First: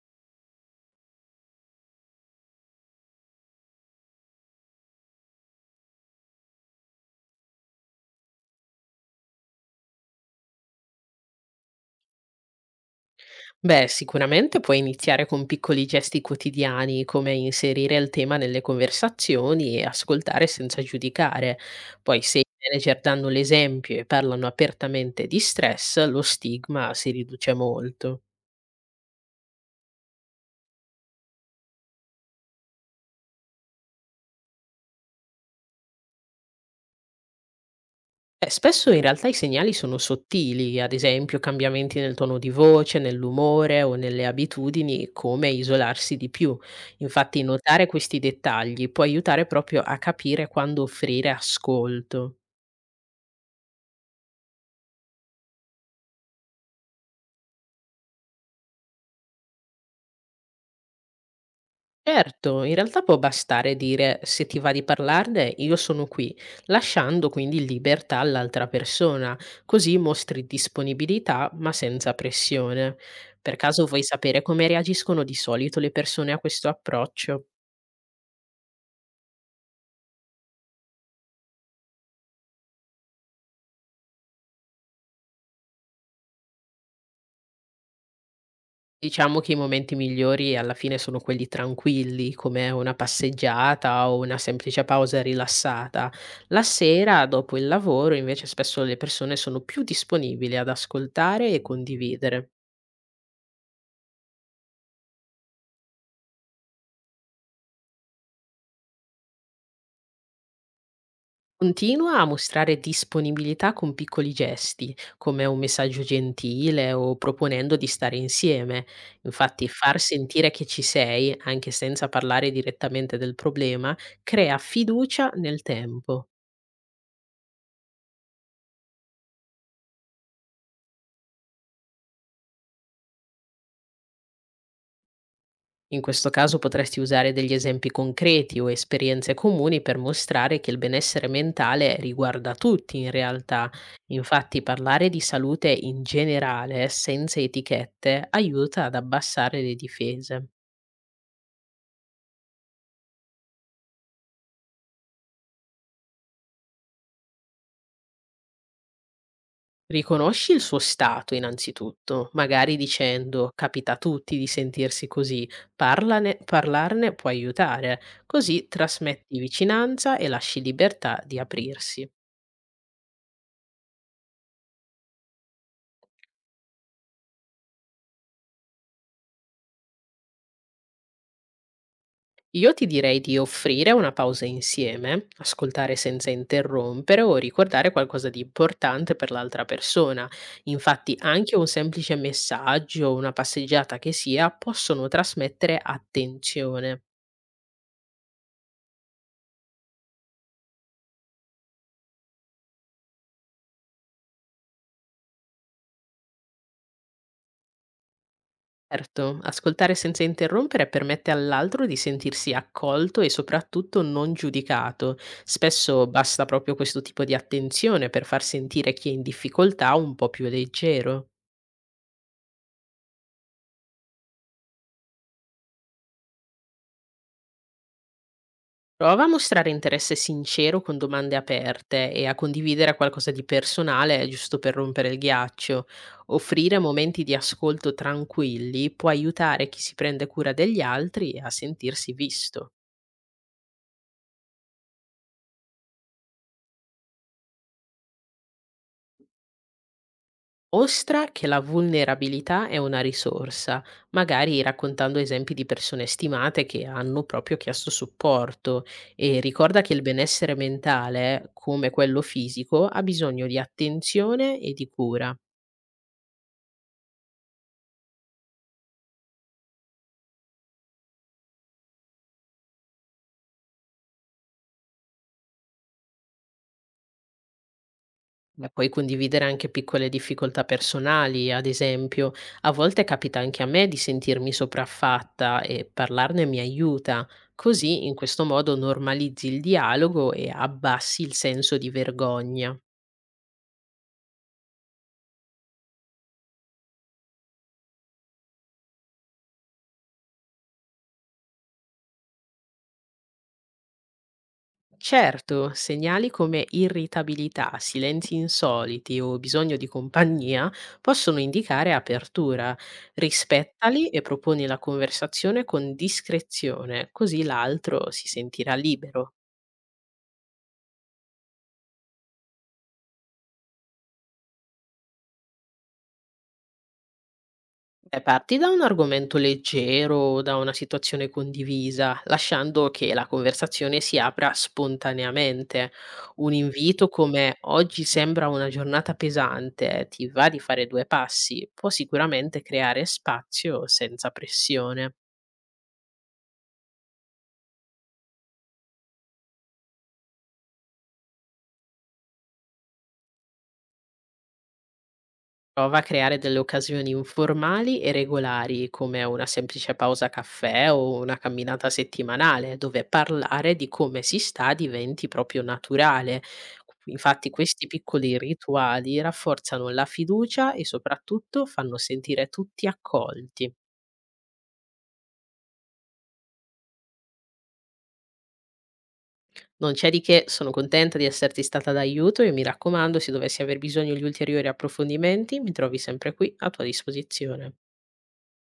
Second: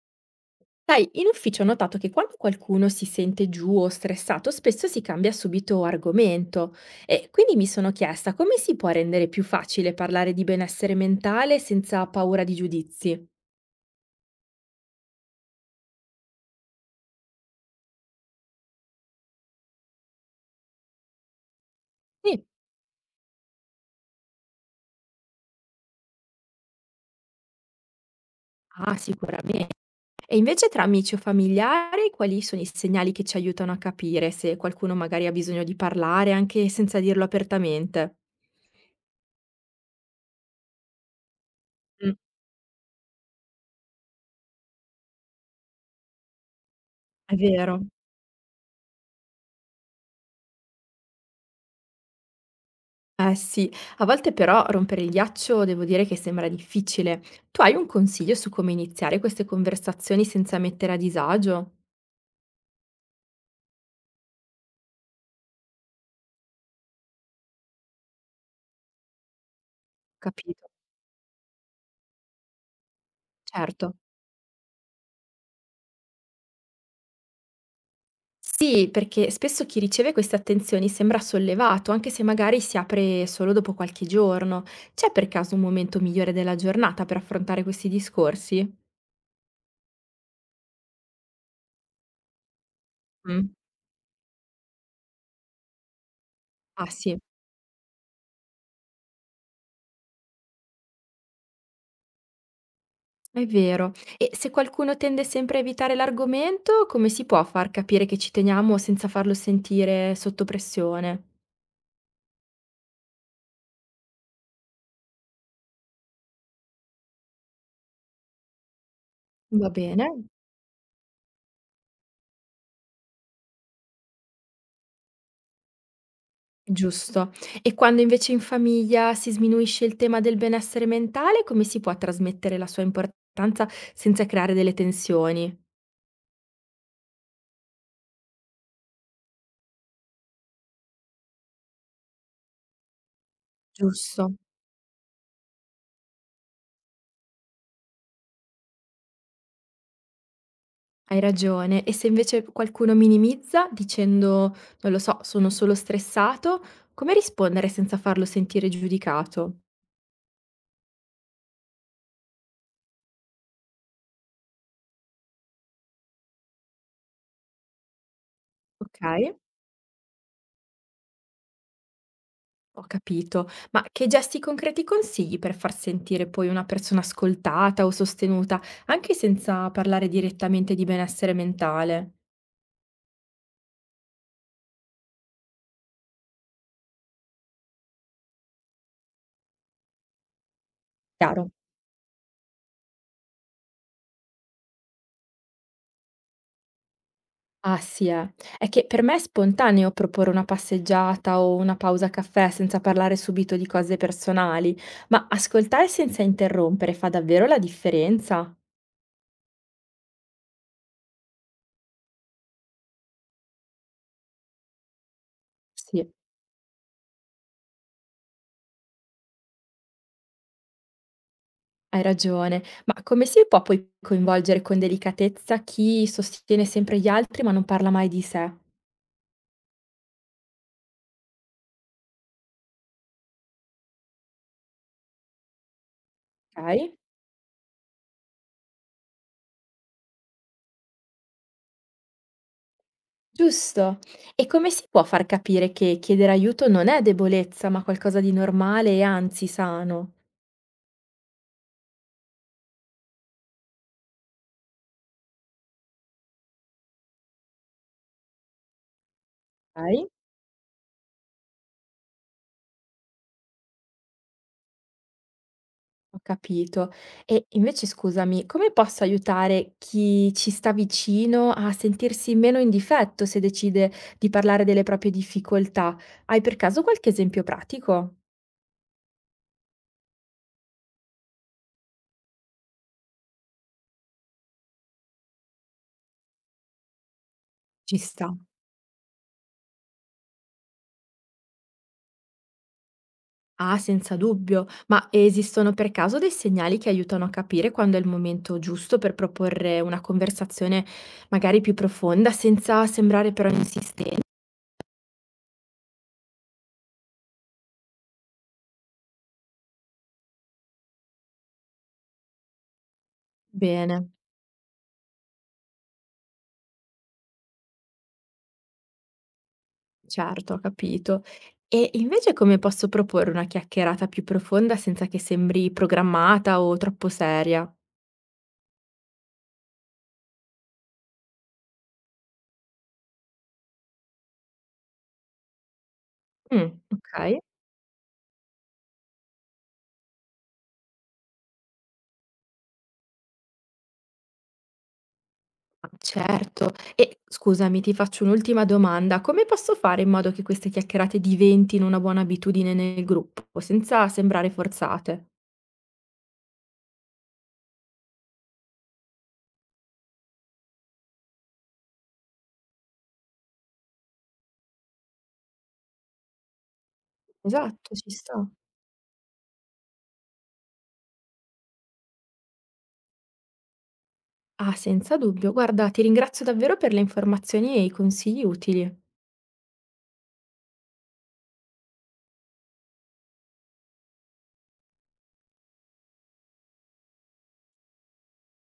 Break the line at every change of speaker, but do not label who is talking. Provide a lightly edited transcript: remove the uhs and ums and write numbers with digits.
Sai, in ufficio ho notato che quando qualcuno si sente giù o stressato, spesso si cambia subito argomento e quindi mi sono chiesta come si può rendere più facile parlare di benessere mentale senza paura di giudizi.
Beh, sicuramente puoi iniziare con piccoli gesti quotidiani, come inserire il tema nelle conversazioni e ascoltare senza giudicare. Poi, se i
Sì.
manager danno l'esempio e parlano apertamente di stress, lo stigma si riduce molto.
Ah, sicuramente. E invece tra amici o familiari, quali sono i segnali che ci aiutano a capire se qualcuno magari ha bisogno di parlare anche senza dirlo apertamente?
Spesso in realtà i segnali sono sottili, ad esempio cambiamenti nel
Mm,
tono di voce, nell'umore o nelle abitudini, come isolarsi di più.
è
Infatti,
vero.
notare questi dettagli può aiutare proprio a capire quando offrire ascolto.
Eh sì, a volte però rompere il ghiaccio devo dire che sembra difficile. Tu hai un consiglio su come iniziare queste conversazioni senza mettere a disagio?
Certo, in realtà può bastare dire se ti va di parlarne, io sono qui, lasciando quindi libertà all'altra persona, così mostri
Capito,
disponibilità ma senza pressione. Per caso
certo.
vuoi sapere come reagiscono di solito le persone a questo approccio?
Sì, perché spesso chi riceve queste attenzioni sembra sollevato, anche se magari si apre solo dopo qualche giorno. C'è per caso un momento migliore della giornata per affrontare questi discorsi?
Diciamo che i momenti migliori alla fine sono quelli tranquilli, come una
Mm.
passeggiata o una semplice pausa rilassata. La
Ah sì.
sera, dopo il lavoro, invece spesso le persone sono più disponibili ad ascoltare e condividere.
È vero. E se qualcuno tende sempre a evitare l'argomento, come si può far capire che ci teniamo senza farlo sentire sotto pressione?
Continua a mostrare disponibilità con piccoli gesti, come un messaggio gentile o proponendo di stare insieme. Infatti,
Va
far
bene,
sentire che ci sei, anche senza parlare direttamente del problema, crea fiducia nel tempo.
giusto. E quando invece in famiglia si sminuisce il tema del benessere mentale, come si può trasmettere la sua importanza senza creare delle tensioni?
In questo caso potresti usare degli esempi concreti o esperienze comuni per mostrare che il benessere mentale riguarda tutti in realtà.
Giusto.
Infatti parlare di salute in generale, senza etichette, aiuta ad abbassare le difese.
Hai ragione. E se invece qualcuno minimizza dicendo, non lo so, sono solo stressato, come rispondere senza farlo sentire giudicato?
Riconosci il suo stato innanzitutto, magari dicendo capita a tutti di sentirsi così, parlarne può aiutare, così
Ok.
trasmetti vicinanza e lasci libertà di aprirsi.
Ho capito, ma che gesti concreti consigli per far sentire poi una persona ascoltata o sostenuta, anche senza parlare direttamente di benessere mentale?
Io ti direi di offrire una pausa insieme, ascoltare senza interrompere o ricordare qualcosa di importante per l'altra persona. Infatti
Chiaro.
anche un semplice messaggio o una passeggiata che sia possono trasmettere attenzione.
Ah sì, eh. È che per me è spontaneo proporre una passeggiata o una pausa caffè senza parlare subito di cose personali, ma ascoltare senza interrompere fa davvero la differenza?
Certo, ascoltare senza interrompere permette all'altro di sentirsi accolto e soprattutto non giudicato. Spesso
Sì,
basta proprio questo tipo di attenzione per far sentire chi è in difficoltà un po' più leggero.
hai ragione, ma come si può poi coinvolgere con delicatezza chi sostiene sempre gli altri ma non parla mai di sé?
Prova a mostrare interesse sincero con domande aperte e a condividere qualcosa di personale giusto per rompere il ghiaccio. Offrire
Ok?
momenti di ascolto tranquilli può aiutare chi si prende cura degli altri a sentirsi visto.
Giusto. E come si può far capire che chiedere aiuto non è debolezza, ma qualcosa di normale e anzi sano?
Mostra che la vulnerabilità è una risorsa, magari raccontando esempi di persone stimate che hanno proprio chiesto supporto e ricorda che il
Okay,
benessere mentale, come quello fisico, ha bisogno di attenzione e di cura.
ho capito. E invece scusami, come posso aiutare chi ci sta vicino a sentirsi meno in difetto se decide di parlare delle proprie difficoltà? Hai per caso qualche esempio pratico?
E puoi condividere anche piccole difficoltà personali, ad esempio, a volte capita anche a me di sentirmi sopraffatta e parlarne mi aiuta.
Ci
Così in
sta.
questo modo normalizzi il dialogo e abbassi il senso di vergogna.
Ah, senza dubbio, ma esistono per caso dei segnali che aiutano a capire quando è il momento giusto per proporre una conversazione magari più profonda, senza sembrare però insistente?
Certo, segnali come irritabilità, silenzi insoliti o bisogno di compagnia possono indicare apertura. Rispettali
Bene,
e proponi la conversazione con discrezione, così l'altro si sentirà libero.
certo, ho capito. E invece come posso proporre una chiacchierata più profonda senza che sembri programmata o troppo seria?
Beh, parti da un argomento leggero o da una situazione condivisa, lasciando che la conversazione si apra spontaneamente. Un
Mm,
invito
ok.
come oggi sembra una giornata pesante, ti va di fare due passi, può sicuramente creare spazio senza pressione.
Certo. E scusami, ti faccio un'ultima domanda. Come posso fare in modo che queste chiacchierate diventino una buona abitudine nel gruppo, senza sembrare forzate?
Prova a creare delle occasioni informali e regolari, come una semplice pausa caffè o una camminata settimanale, dove parlare di come si sta diventi proprio naturale. Infatti questi
Esatto, ci
piccoli
sta.
rituali rafforzano la fiducia e soprattutto fanno sentire tutti accolti.
Ah, senza dubbio. Guarda, ti ringrazio davvero per le informazioni e i consigli utili.
Non c'è di che, sono contenta di esserti stata d'aiuto e mi raccomando, se dovessi aver bisogno di ulteriori approfondimenti, mi trovi sempre qui a tua disposizione.